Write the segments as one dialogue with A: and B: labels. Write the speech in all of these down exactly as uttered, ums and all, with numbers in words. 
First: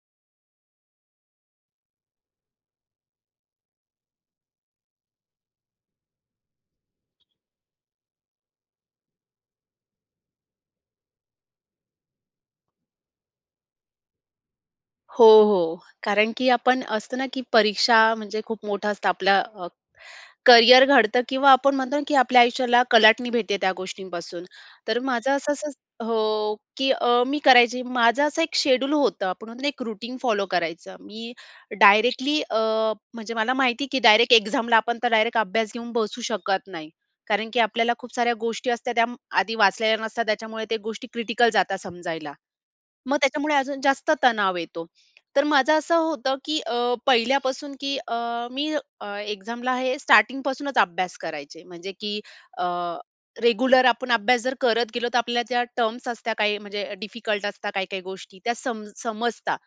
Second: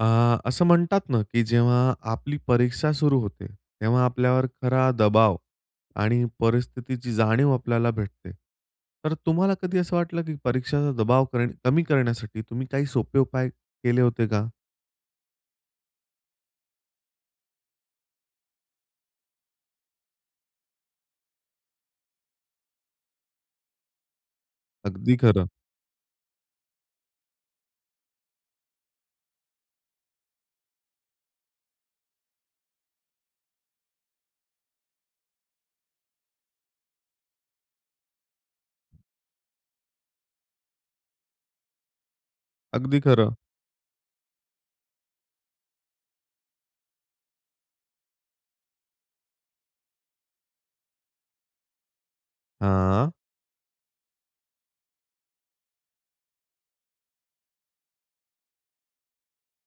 A: अ, असं म्हणतात ना, की जेव्हा आपली परीक्षा सुरू होते, तेव्हा आपल्यावर खरा दबाव आणि परिस्थितीची जाणीव आपल्याला भेटते. तर तुम्हाला कधी असं वाटलं की परीक्षेचा दबाव करण कमी करण्यासाठी तुम्ही काही सोपे उपाय केले होते का?
B: हो, हो. कारण, की आपण असतं ना, की परीक्षा म्हणजे खूप मोठं असतं. आपल्या अ, करियर घडतं किंवा आपण म्हणतो ना, की आपल्या आयुष्याला कलाटणी भेटते त्या गोष्टींपासून. तर
A: अगदी
B: माझं
A: खरं.
B: असं-असं हो की अ, मी करायची. माझं असं एक शेड्यूल होतं. आपण म्हणतो ना, एक रूटीन फॉलो करायचं. मी डायरेक्टली अ, म्हणजे मला माहिती, की डायरेक्ट एक्झामला आपण तर डायरेक्ट अभ्यास घेऊन बसू शकत नाही. कारण, की आपल्याला खूप साऱ्या गोष्टी असतात. त्या आधी वाचलेल्या नसतात. त्याच्यामुळे त्या गोष्टी क्रिटिकल जातात समजायला.
A: अगदी
B: मग
A: खरं.
B: त्याच्यामुळे अजून जास्त तणाव येतो. तर माझं असं होतं, की अ, पहिल्यापासून की अ, मी अ, एक्झामला हे स्टार्टिंगपासूनच अभ्यास करायचे. म्हणजे, की अ,
A: हां.
B: रेग्युलर आपण अभ्यास जर करत गेलो, तर आपल्या त्या टर्म्स असतात काही म्हणजे डिफिकल्ट असतात काही-काही गोष्टी. त्या सम समजतात.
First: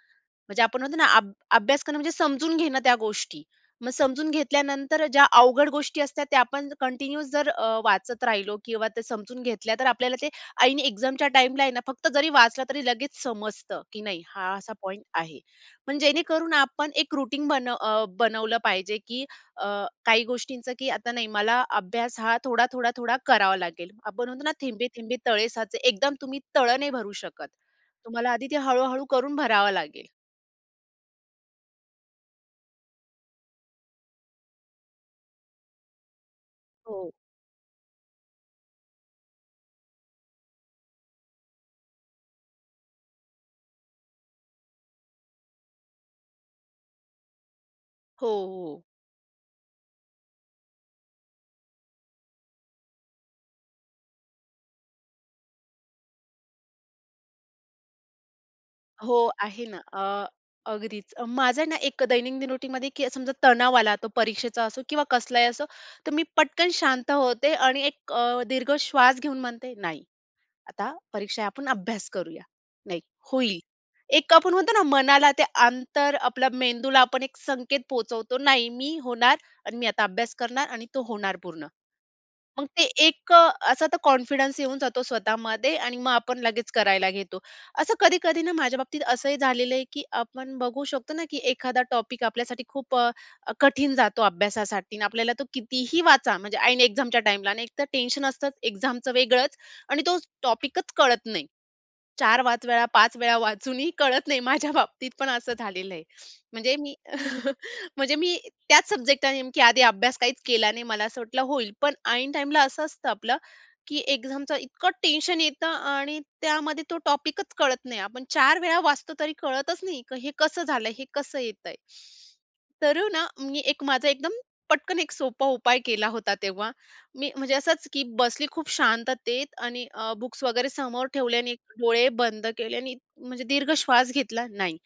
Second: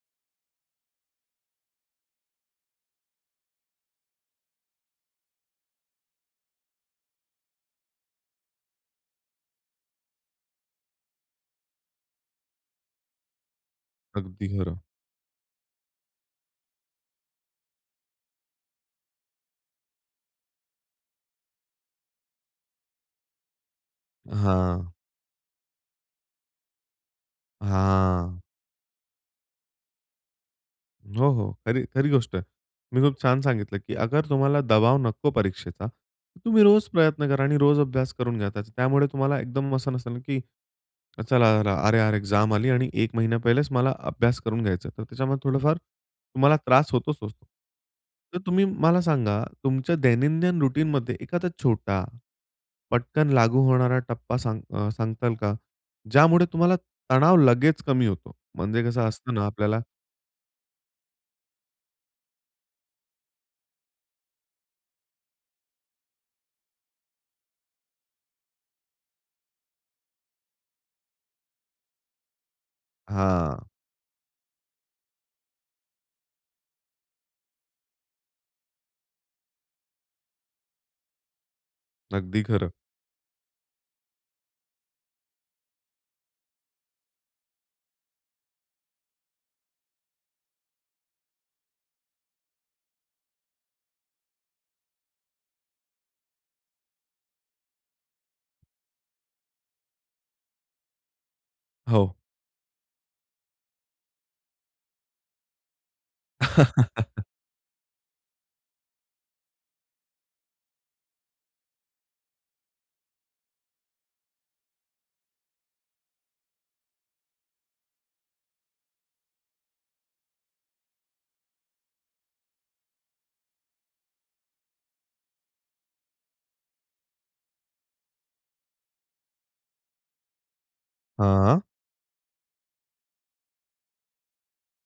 B: म्हणजे आपण म्हणतो ना आभ अभ्यास करणं म्हणजे समजून घेणं त्या गोष्टी. मग समजून घेतल्यानंतर ज्या अवघड गोष्टी असतात. त्या आपण कंटिन्यूस जर अ, वाचत राहिलो किंवा ते समजून घेतल्या, तर आपल्याला ते ऐन एक्झामच्या टाईमला आहे ना, फक्त जरी वाचलं. तरी लगेच समजतं, की नाही
A: अगदी
B: हा असा
A: खरं.
B: पॉइंट आहे. पण जेणेकरून आपण एक रूटीन बन अ, बनवलं पाहिजे, की अ, काही गोष्टींचं, की आता नाही मला अभ्यास हा थोडा-थोडा-थोडा करावा लागेल. आपण म्हणतो ना
A: हां.
B: थेंबे-थेंबे तळे साचे. एकदम तुम्ही तळं नाही भरू शकत. तुम्हाला
A: हां.
B: आधी ते हळू-हळू करून भरावं लागेल.
A: हो, हो. खरी, खरी गोष्ट आहे. तुम्ही खूप छान सांगितलं, की "अगर तुम्हाला दबाव नको परीक्षेचा, तर तुम्ही रोज
B: हो.
A: प्रयत्न करा आणि रोज अभ्यास करून घ्या त्याचा." त्यामुळे तुम्हाला एकदम असं नसेल, की "चला, अरे-अरे, एक्झाम आली आणि एक महिना पहिलेच मला अभ्यास करून घ्यायचा आहे," तर त्याच्यामुळे थोडंफार तुम्हाला त्रास होतोच होतो.
B: हो,
A: तर तुम्ही
B: हो.
A: मला सांगा, तुमच्या दैनंदिन रुटीनमध्ये एखादा छोटा, पटकन लागू होणारा टप्पा सांग अ, सांगाल का, ज्यामुळे तुम्हाला तणाव लगेच कमी होतो? म्हणजे कसं
B: हो,
A: असतं ना,
B: आहे ना,
A: आपल्याला
B: अ, अगदीच. अ, माझं आहे ना, एक दैनिकदिन रुटीनमध्ये, की समजा तणाव आला, तो परीक्षेचा असो किंवा कसलाही असो, तर मी पटकन शांत होते आणि एक अ, दीर्घ श्वास घेऊन म्हणते, "नाही, आता परीक्षा आहे, आपण अभ्यास करूया. नाही, होईल.
A: हां.
B: "एक आपण म्हणतो ना मनाला, ते अंतर आपल्या मेंदूला आपण एक संकेत पोहोचवतो, "नाही, मी होणार आणि मी आता अभ्यास करणार आणि तो होणार पूर्ण."
A: अगदी
B: मग
A: खरं.
B: ते एक अ, असा तर कॉन्फिडन्स येऊन जातो स्वतःमध्ये आणि मग आपण लगेच करायला घेतो. असं कधी-कधी ना, माझ्या बाबतीत असंही झालेलं आहे, की आपण बघू शकतो ना, की एखादा टॉपिक आपल्यासाठी खूप अ, अ, कठीण जातो अभ्यासासाठी आणि आपल्याला तो कितीही वाचा, म्हणजे ऐन एक्झामच्या टाईमला आणि एकतर टेन्शन असतंच एक्झामचं वेगळंच आणि तो टॉपिकच कळत नाही.
A: हो.
B: चार-पाच वेळा, पाच वेळा, वाचूनही कळत नाही. माझ्या बाबतीत पण असं झालेलं आहे. म्हणजे मी म्हणजे मी त्याच सब्जेक्ट नेमकी आधी अभ्यास काहीच केला नाही. मला असं वाटलं, होईल, पण ऐन टाईमला असं असतं आपलं, की एक्झामचं इतकं टेन्शन येतं आणि त्यामध्ये तो टॉपिकच कळत नाही. आपण चार वेळा वाचतो, तरी कळतच नाही, की हे कसं झालं? हे कसं येत आहे? तर अ, ना, मी एक माझा एकदम पटकन एक सोपा उपाय केला होता तेव्हा. मी म्हणजे असंच की बसली खूप शांततेत आणि अ, बुक्स वगैरे समोर ठेवले आणि
A: हां.
B: एक डोळे बंद केले आणि म्हणजे दीर्घ श्वास घेतला. "नाही,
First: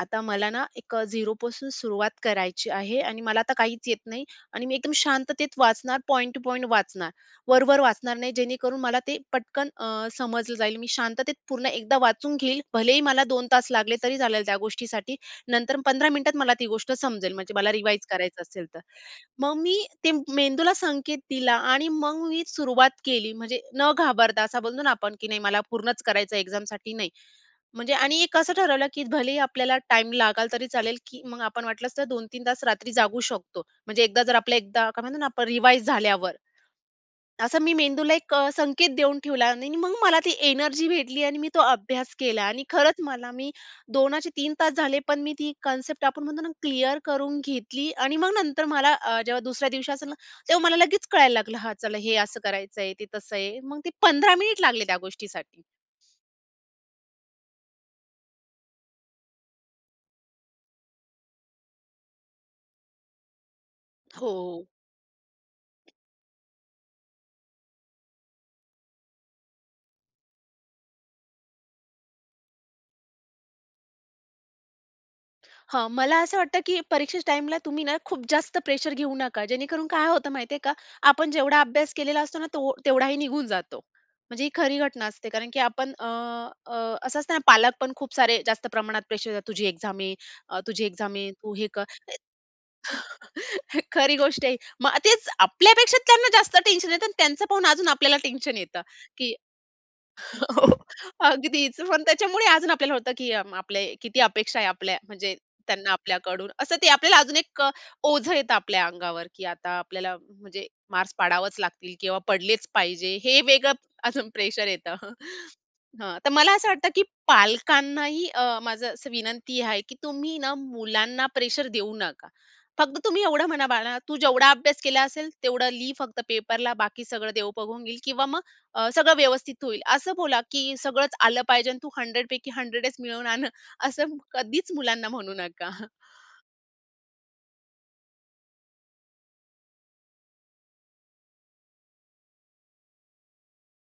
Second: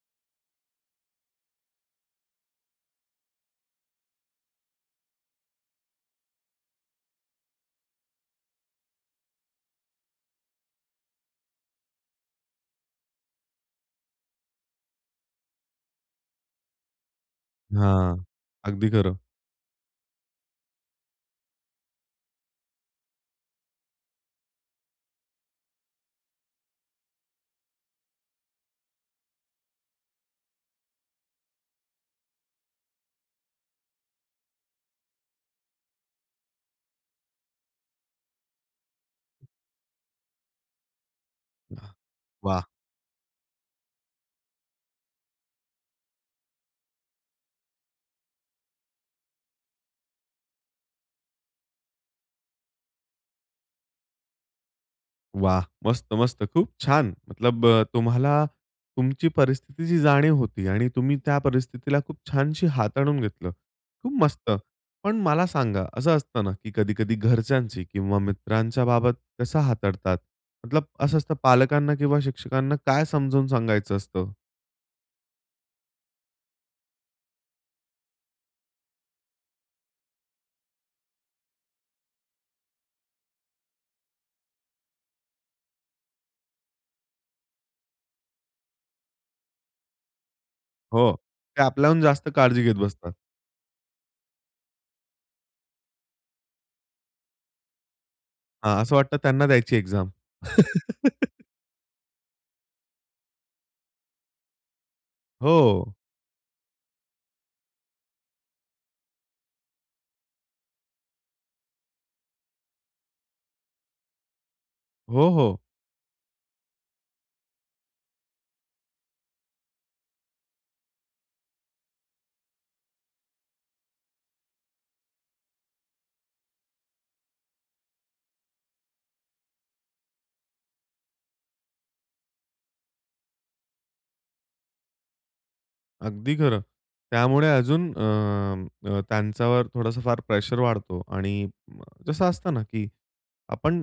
B: आता मला ना एक झिरोपासून सुरुवात करायची आहे आणि मला आता काहीच येत नाही आणि मी एकदम शांततेत वाचणार, पॉइंट टू पॉइंट वाचणार, वर-वर वाचणार नाही, जेणेकरून मला ते पटकन अ, समजलं जाईल. मी शांततेत पूर्ण एकदा वाचून घेईल. भलेही मला दोन तास लागले, तरी चालेल त्या गोष्टीसाठी. नंतर पंधरा मिनिटात मला ती गोष्ट समजेल, म्हणजे मला रिवाईज
A: हां.
B: करायचं असेल तर.
A: अगदी खरं.
B: "मग मी ते मेंदूला संकेत दिला आणि मग मी सुरुवात केली. म्हणजे न घाबरता, असं बोलतो ना आपण की, "नाही, मला पूर्णच करायचं आहे, एक्झामसाठी." नाही म्हणजे आणि कसं ठरवलं, की भलेही आपल्याला टाइम लागला, तरी चालेल, की मग आपण वाटलंस तर दोन-तीन तास रात्री जागू शकतो. म्हणजे एकदा जर आपल्या, एकदा काय म्हणतो ना आपण, रिवाईज झाल्यावर. असं मी मेंदूला एक अ, संकेत देऊन ठेवला आणि मग मला ती एनर्जी भेटली आणि मी तो
A: हं.
B: अभ्यास केला. आणि
A: वाह!
B: खरंच, मला मी दोन चे तीन तास झाले, पण मी ती कन्सेप्ट, आपण म्हणतो ना क्लिअर करून घेतली आणि मग नंतर, मला अ, जेव्हा दुसऱ्या दिवशी असेल ना, तेव्हा मला लगेच कळायला लागलं, "हां, चला, हे असं करायचं आहे, ते तसं आहे." मग ते पंधरा मिनिट लागले त्या गोष्टीसाठी.
A: वाह! मस्त, मस्त, खूप छान! मतलब अ, तुम्हाला तुमची परिस्थितीची जाणीव होती आणि तुम्ही त्या परिस्थितीला खूप छानशी हाताळून घेतलं. खूप मस्त.
B: हो.
A: पण मला सांगा, असं असतं ना, की कधी-कधी घरच्यांची किंवा मित्रांच्या बाबत कसं हाताळतात? मतलब, असं असतं, पालकांना किंवा शिक्षकांना काय समजून सांगायचं असतं?
B: हां. मला असं वाटतं की परीक्षेच्या टाईमला तुम्ही ना खूप जास्त प्रेशर घेऊ नका. जेणेकरून काय होतं माहिती आहे का आपण जेवढा अभ्यास केलेला असतो ना तो तेवढाही निघून जातो. म्हणजे ही खरी घटना असते, कारण की आपण अ, अ, असं असतं ना पालक पण खूप सारे जास्त प्रमाणात प्रेशर देतात, "तुझी एक्झाम आहे, अ, तुझी
A: हो.
B: एक्झाम आहे, तू
A: ते
B: हे कर."
A: आपल्याहून जास्त काळजी घेत बसतात.
B: खरी गोष्ट आहे, मग तेच आपल्यापेक्षा त्यांना जास्त टेन्शन येतं आणि त्यांचं पाहून अजून आपल्याला टेन्शन
A: हां.
B: येतं
A: असं वाटतं
B: की
A: त्यांना द्यायची एक्झाम.
B: हो, अगदीच. पण त्याच्यामुळे अजून आपल्याला होतं की आपले किती अपेक्षा आहे आपल्या म्हणजे त्यांना
A: हो.
B: आपल्याकडून. असं ते आपल्याला अजून एक अ, ओझं येतं आपल्या अंगावर की आता आपल्याला म्हणजे मार्क्स पाडावंच लागतील किंवा पडलेच पाहिजे हे वेगळं अजून प्रेशर येतं हं.
A: हो, हो.
B: हं. तर मला असं वाटतं की पालकांनाही अ, माझं असं विनंती आहे, की तुम्ही ना मुलांना प्रेशर देऊ नका. फक्त तुम्ही एवढं म्हणा, "बाळा तू जेवढा अभ्यास केला असेल, तेवढं लिही फक्त पेपरला. बाकी सगळं देव बघून घेईल किंवा मग अ, सगळं व्यवस्थित होईल." असं बोला. की "सगळंच आलं पाहिजे आणि तू हंड्रेड पैकी हंड्रेडच मिळवून आण" असं कधीच मुलांना म्हणू नका.
A: अगदी खरं. त्यामुळे अजून अ, त्यांच्यावर थोडासा फार प्रेशर वाढतो आणि जसं असतं ना की आपण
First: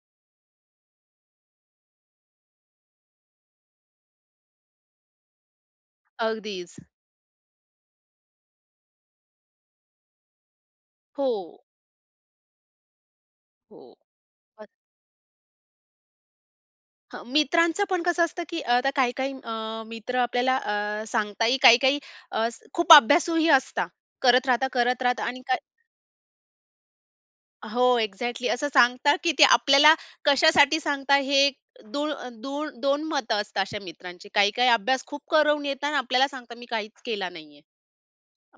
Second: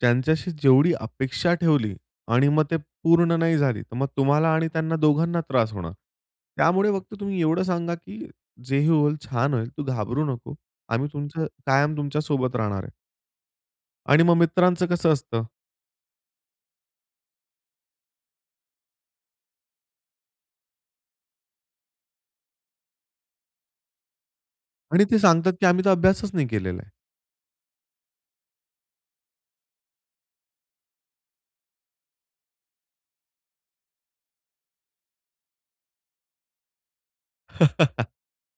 A: ज्यांच्याशी जेवढी अपेक्षा ठेवली आणि मग ते पूर्ण नाही झाली, तर मग तुम्हाला आणि त्यांना दोघांना त्रास होणार.
B: अगदीच.
A: त्यामुळे फक्त तुम्ही एवढं सांगा की "जे ही होईल, छान होईल, तू घाबरू नको. आम्ही तुमचं
B: हो.
A: कायम तुमच्या सोबत राहणार आहे."
B: हो.
A: आणि मग
B: पण
A: मित्रांचं कसं असतं?
B: हं. मित्रांचं पण कसं असतं, की अ, आता काही-काही अ, मित्र आपल्याला अ, सांगताही काही-काही अ, खूप अभ्यासूही असता. करत राहता-करत
A: आणि ते
B: राहता. आणि
A: सांगतात
B: काय
A: की आम्ही तर अभ्यासचं नाही केलेला आहे.
B: हो, एक्झॅक्टली असं सांगता की ते आपल्याला कशासाठी सांगता हे दुळ दुळ दोन मतं असतात अशा मित्रांची. काही-काही अभ्यास खूप करवून येतात आणि आपल्याला सांगता मी काहीचं केला नाहीये.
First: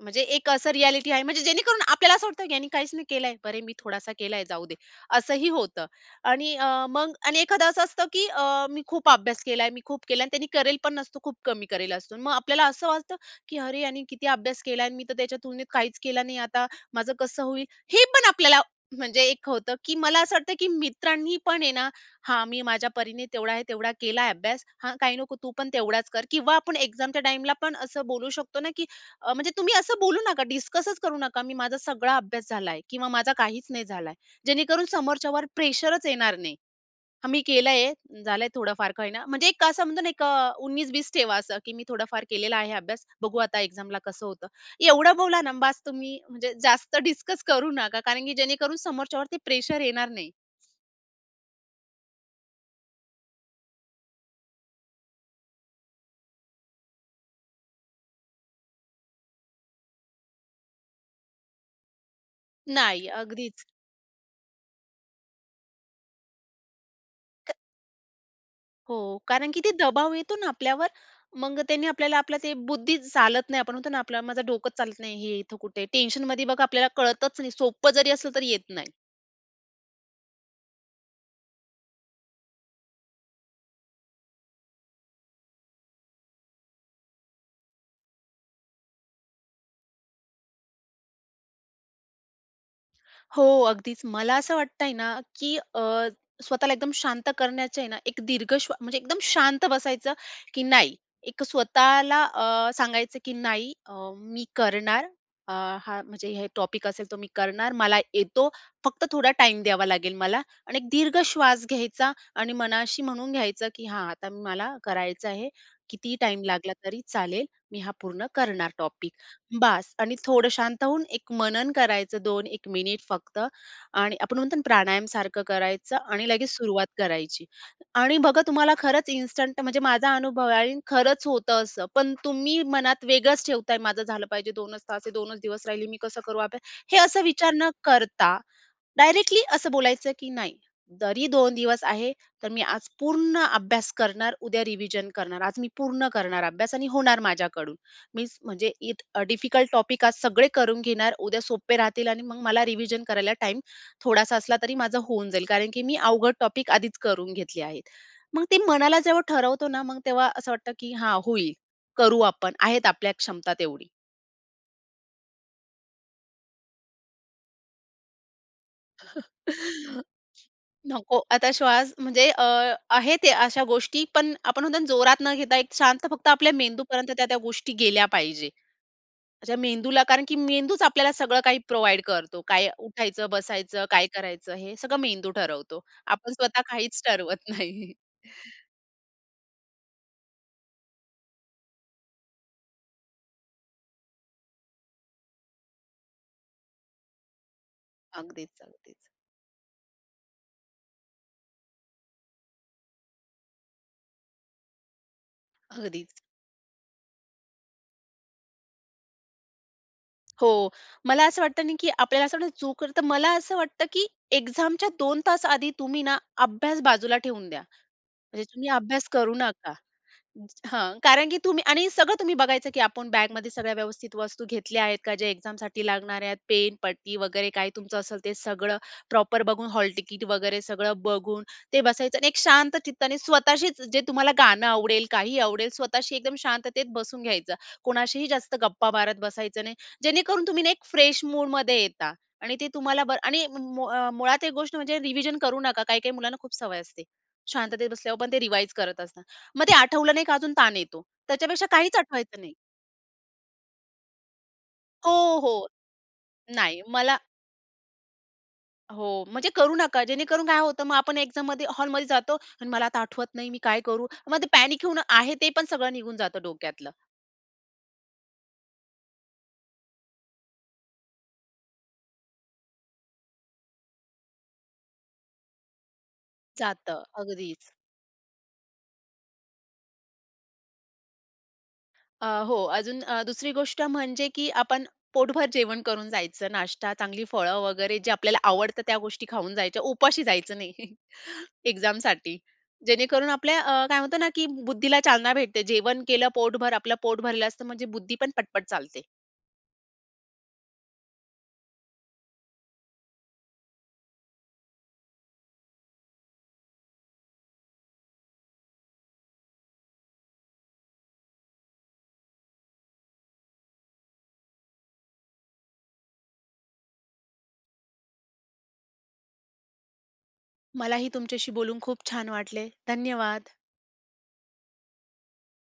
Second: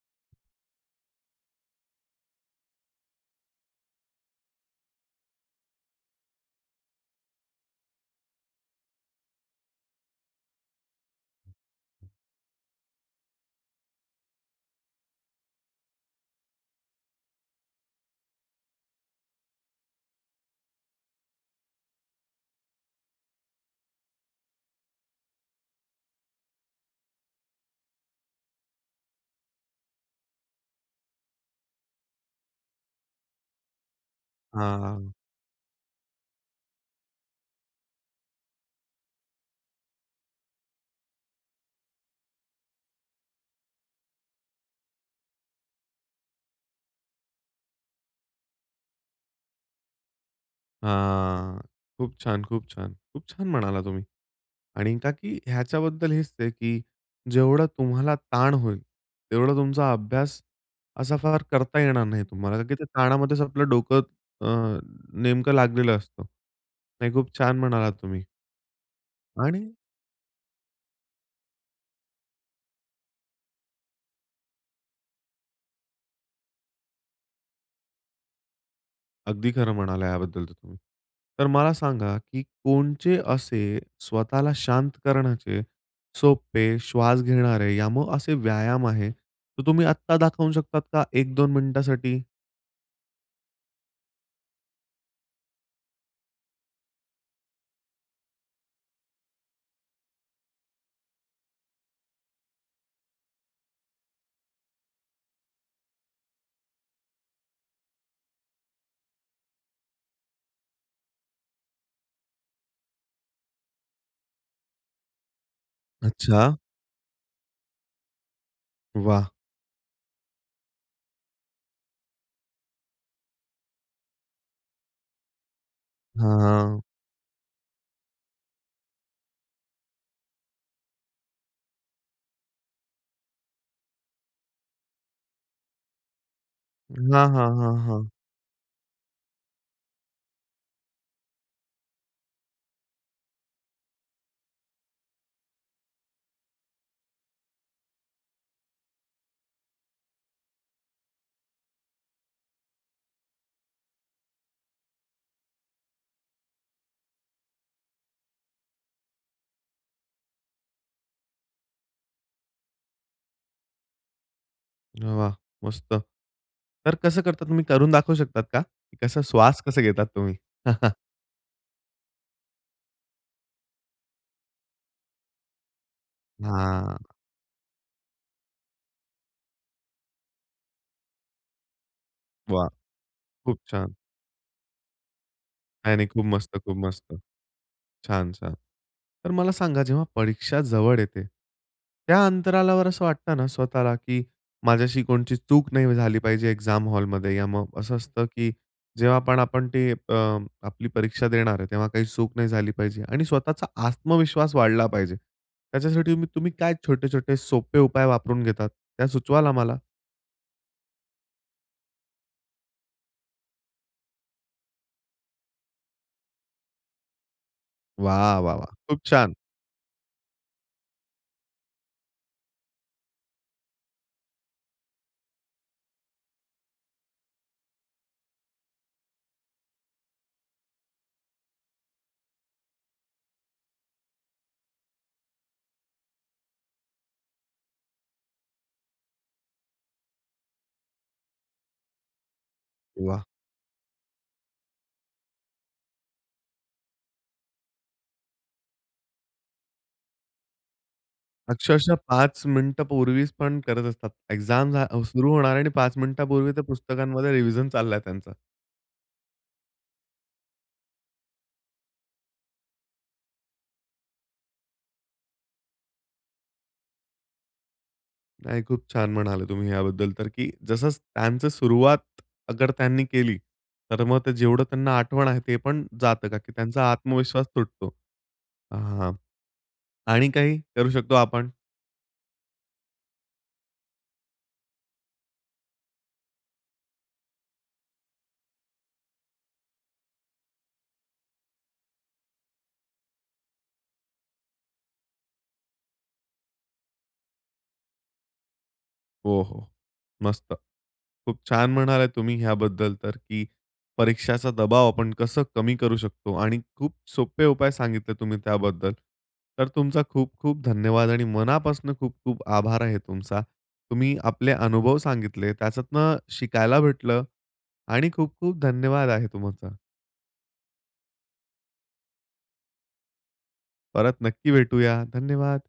B: म्हणजे एक असं रियालिटी आहे. म्हणजे जेणेकरून आपल्याला असं वाटतं, की यांनी काहीचं नाही केलंय, बरं आहे मी थोडासा केलाय जाऊ दे. असंही होतं आणि अ, मग आणि एखादं असं असतं, की अ, मी खूप अभ्यास केलाय, मी खूप केलाय आणि त्याने करेल पण नसतो. खूप कमी करेल असतो मग आपल्याला असं वाटतं, की अरे, यांनी किती अभ्यास केलाय. आणि मी तर त्याच्या तुलनेत काहीच केलं नाही आता माझं कसं होईल? हे पण आपल्याला म्हणजे एक होतं, की मला असं वाटतं, की मित्रांनी पण आहे ना, "हां, मी माझ्या परीने तेवढा आहे, तेवढा केला आहे अभ्यास. हां, काही नको, तू पण तेवढाच कर." किंवा आपण एक्झामच्या टाईमला पण असं बोलू शकतो ना, की अ, म्हणजे तुम्ही असं बोलू नका. डिस्कसचं करू नका. मी माझा सगळा अभ्यास झाला आहे किंवा माझा काहीचं नाही झाला आहे. जेणेकरून
A: हां.
B: समोरच्यावर प्रेशरचं येणार नाही. हां, मी केलंय, झालंय, थोडं फार का होई ना, म्हणजे एक का समजून एक अ, उन्नीस बीस ठेवा असं, की मी थोडाफार केलेला आहे अभ्यास. बघू आता एक्झामला कसं होतं? एवढं बोला ना बास, तुम्ही म्हणजे जास्त डिस्कस करू नका, कारण की जेणेकरून समोरच्यावरती प्रेशर येणार नाही.
A: हां. खूप छान, खूप छान, खूप छान म्हणाला तुम्ही. आणि का की ह्याच्याबद्दल हेच आहे की जेवढं तुम्हाला ताण होईल तेवढं तुमचा अभ्यास असा फार करता येणार नाही तुम्हाला, का की ते
B: नाही.
A: ताणामध्येचं
B: अगदीचं.
A: आपलं डोकं अ, नेमकं लागलेलं असतं. नाही, खूप
B: क,
A: छान म्हणालात तुम्ही.
B: हो, कारण की
A: आणि
B: ते दबाव येतो ना आपल्यावर. मग, त्यांनी आपल्याला आपला ते बुद्धी चालत नाही आपण म्हणतो ना, "आपला माझं डोकं चालत नाही, हे इथं कुठे." टेन्शनमध्ये बघा, आपल्याला कळतच नाही, सोपं जरी असलं तरी, येत नाही.
A: अगदी खरं म्हणाला याबद्दल तर तुम्ही. तर, मला सांगा, की कोणचे असे स्वतःला शांत करण्याचे सोपे, श्वास घेणारे, या मग असे व्यायाम आहे? तर, तुम्ही आत्ता दाखवू शकतात का एक दोन मिनिटासाठी?
B: हो, अगदीच. मला असं वाटतंय ना, की अ, स्वतःला एकदम शांत करण्याचं आहे ना, एक दीर्घ श्वा म्हणजे एकदम शांत बसायचं, की नाही, एक स्वतःला अ सांगायचं, की "नाही, अ मी करणार." अ, हां, म्हणजे "हे टॉपिक असेल तर, मी करणार. मला येतो, फक्त थोडा टाईम द्यावा लागेल मला." आणि एक दीर्घ श्वास घ्यायचा आणि मनाशी म्हणून घ्यायचं, की "हां, आता मला करायचं आहे, कितीही टाईम
A: अच्छा.
B: लागला तरी चालेल, मी हा पूर्ण करणार टॉपिक.
A: वाह!
B: बास! आणि थोडं शांत होऊन एक मनन करायचं दोन एक मिनिट फक्त. आणि आपण म्हणतो ना, प्राणायामसारखं करायचं आणि लगेच
A: हां.
B: सुरुवात करायची. आणि बघा, तुम्हाला खरंच इन्स्टंट म्हणजे, माझा अनुभव आहे. खरंच होतं असं. पण, तुम्ही मनात वेगळंच ठेवताय, "माझं झालं पाहिजे, दोनच तास हे, दोनच दिवस राहिले, मी कसं करू आता?" हे असं
A: हां, हां,
B: विचार न
A: हां, हां.
B: करता, डायरेक्टली असं बोलायचं की नाही, जरी दोन दिवस आहे, तर मी आज पूर्ण अभ्यास करणार, उद्या रिव्हिजन करणार. आज मी पूर्ण करणार अभ्यास आणि होणार माझ्याकडून. मी स म्हणजे, इत अ, डिफिकल्ट टॉपिक आज सगळे करून घेणार, उद्या सोपे राहतील. आणि मग मला रिव्हिजन करायला टाईम थोडासा असला तरी, माझं होऊन जाईल. कारण, की मी अवघड टॉपिक आधीच करून घेतली आहेत." मग ते मनाला जेव्हा ठरवतो ना मग, तेव्हा असं वाटतं, की "हां, होईल, करू आपण, आहेत आपल्या क्षमता तेवढी."
A: वाह! मस्त. तर कसं करता तुम्ही करून दाखवू शकतात का? कसं श्वास कसं घेतात तुम्ही?
B: नको, आता श्वास म्हणजे अ, आहे ते अशा गोष्टी, पण आपण म्हणतो ना, जोरात न घेता एक शांत फक्त आपल्या
A: हां.
B: मेंदूपर्यंत त्या-त्या गोष्टी गेल्या पाहिजे. त्याच्या मेंदूला कारण की मेंदूच आपल्याला सगळं काही प्रोव्हाईड करतो,
A: वाह!
B: काय उठायचं,
A: खूप
B: बसायचं,
A: छान.
B: काय करायचं हे सगळं मेंदू ठरवतो
A: नाही, नाही. खूप
B: आपण
A: मस्त,
B: स्वतः
A: खूप
B: काहीच
A: मस्त.
B: ठरवत नाही.
A: छान, छान. तर मला सांगा, जेव्हा परीक्षा जवळ येते, त्या अंतराळावर असं वाटतं ना, स्वतःला की माझी अशी कोणची चूक नाही झाली पाहिजे, एक्झाम हॉलमध्ये. या मग असं असतं की
B: अगदीच, अगदीच.
A: जेव्हा पण आपण ते अ, आपली परीक्षा देणार आहे, तेव्हा काही चूक नाही झाली पाहिजे आणि स्वतःचा आत्मविश्वास वाढला पाहिजे, त्याच्यासाठी
B: अगदीच.
A: तुम्ही काय छोटे-छोटे सोपे उपाय वापरून घेतात, त्या सुचवाल आम्हाला?
B: हो, मला असं वाटतं ना, की आपल्याला असं वाटतं चूक, तर मला असं वाटतं, की एक्झामच्या दोन तास आधी तुम्ही ना, अभ्यास बाजूला ठेवून द्या.
A: वाह,
B: म्हणजे
A: वाह,
B: तुम्ही
A: वाह! खूप
B: अभ्यास करू
A: छान.
B: नका. हां, कारण की तुम्ही आणि सगळं तुम्ही बघायचं, की आपण बॅगमध्ये सगळ्या व्यवस्थित वस्तू घेतल्या आहेत का? जे एक्झामसाठी लागणार आहेत. पेन, पट्टी वगैरे काय तुमचं असेल ते सगळं प्रॉपर बघून, हॉल तिकीट वगैरे सगळं बघून ते बसायचं. आणि एक शांत चित्ताने स्वतःशीच जे तुम्हाला गाणं आवडेल, काही आवडेल, स्वतःशी एकदम शांततेत बसून घ्यायचं, कोणाशीही जास्त गप्पा मारत बसायचं नाही. जेणेकरून तुम्ही ना, एक फ्रेश मूडमध्ये येता आणि ते तुम्हाला बरं
A: वाह!
B: आणि मुळा मुळात एक गोष्ट म्हणजे रिव्हिजन करू नका. काही-काही मुलांना खूप सवय असते, शांततेत बसल्यावर पण ते रिवाइज करत असतात. मग ते आठवलं नाही का अजून ताण येतो, त्याच्यापेक्षा काहीच
A: अक्षरशः
B: आठवायचं
A: पाच
B: नाही.
A: मिनिटं पूर्वीच पण करत असतात. एक्झाम झाले सुरु
B: हो,
A: होणार
B: हो.
A: आणि पाच मिनिटांपूर्वी त्या
B: नाही, मला
A: पुस्तकांमध्ये रिव्हिजन चालल आहे त्यांचं.
B: हो. म्हणजे करू नका जेणेकरून काय होतं मग आपण एक्झॅाममध्ये, हॉलमध्ये जातो आणि "मला आता आठवत नाही, मी काय करू" मग ते पॅनीक होऊन, आहे ते पण सगळं निघून जातं डोक्यातलं.
A: नाही, खूप छान म्हणाले तुम्ही याबद्दल तर, की जसं त्यांचं सुरुवात अगर त्यांनी केली, तर मग ते जेवढं त्यांना आठवण आहे ते पण जातं का की, त्यांचा
B: जातं.
A: आत्मविश्वास
B: अगदीच.
A: तुटतो. हां आणि काही करू शकतो आपण?
B: अ, हो. अजून अ, दुसरी गोष्ट म्हणजे की आपण पोटभर जेवण करून जायचं, नाष्टा, चांगली फळं वगैरे जे आपल्याला आवडतं त्या गोष्टी खाऊन जायच्या. उपाशी जायचं नाही एक्झामसाठी. जेणेकरून आपल्या अ, काय म्हणतो ना, की बुद्धीला चालना भेटते. जेवण केलं पोटभर, आपलं पोट भरलं असतं, म्हणजे बुद्धी पण पटपट चालते.
A: ओ, हो. मस्त. खूप छान म्हणाल्या तुम्ही ह्याबद्दल तर, की परीक्षाच दबाव आपण कसं कमी करू शकतो. आणि खूप सोपे उपाय सांगितले तुम्ही त्याबद्दल. तर तुमचा खूप-खूप धन्यवाद आणि मनापासून खूप-खूप आभार आहे तुमचा. तुम्ही आपले अनुभव सांगितले, त्याच्यातनं शिकायला भेटलं आणि खूप-खूप धन्यवाद आहे तुमचा.
B: मलाही तुमच्याशी बोलून खूप छान वाटले. धन्यवाद.
A: परत नक्की भेटूया, धन्यवाद.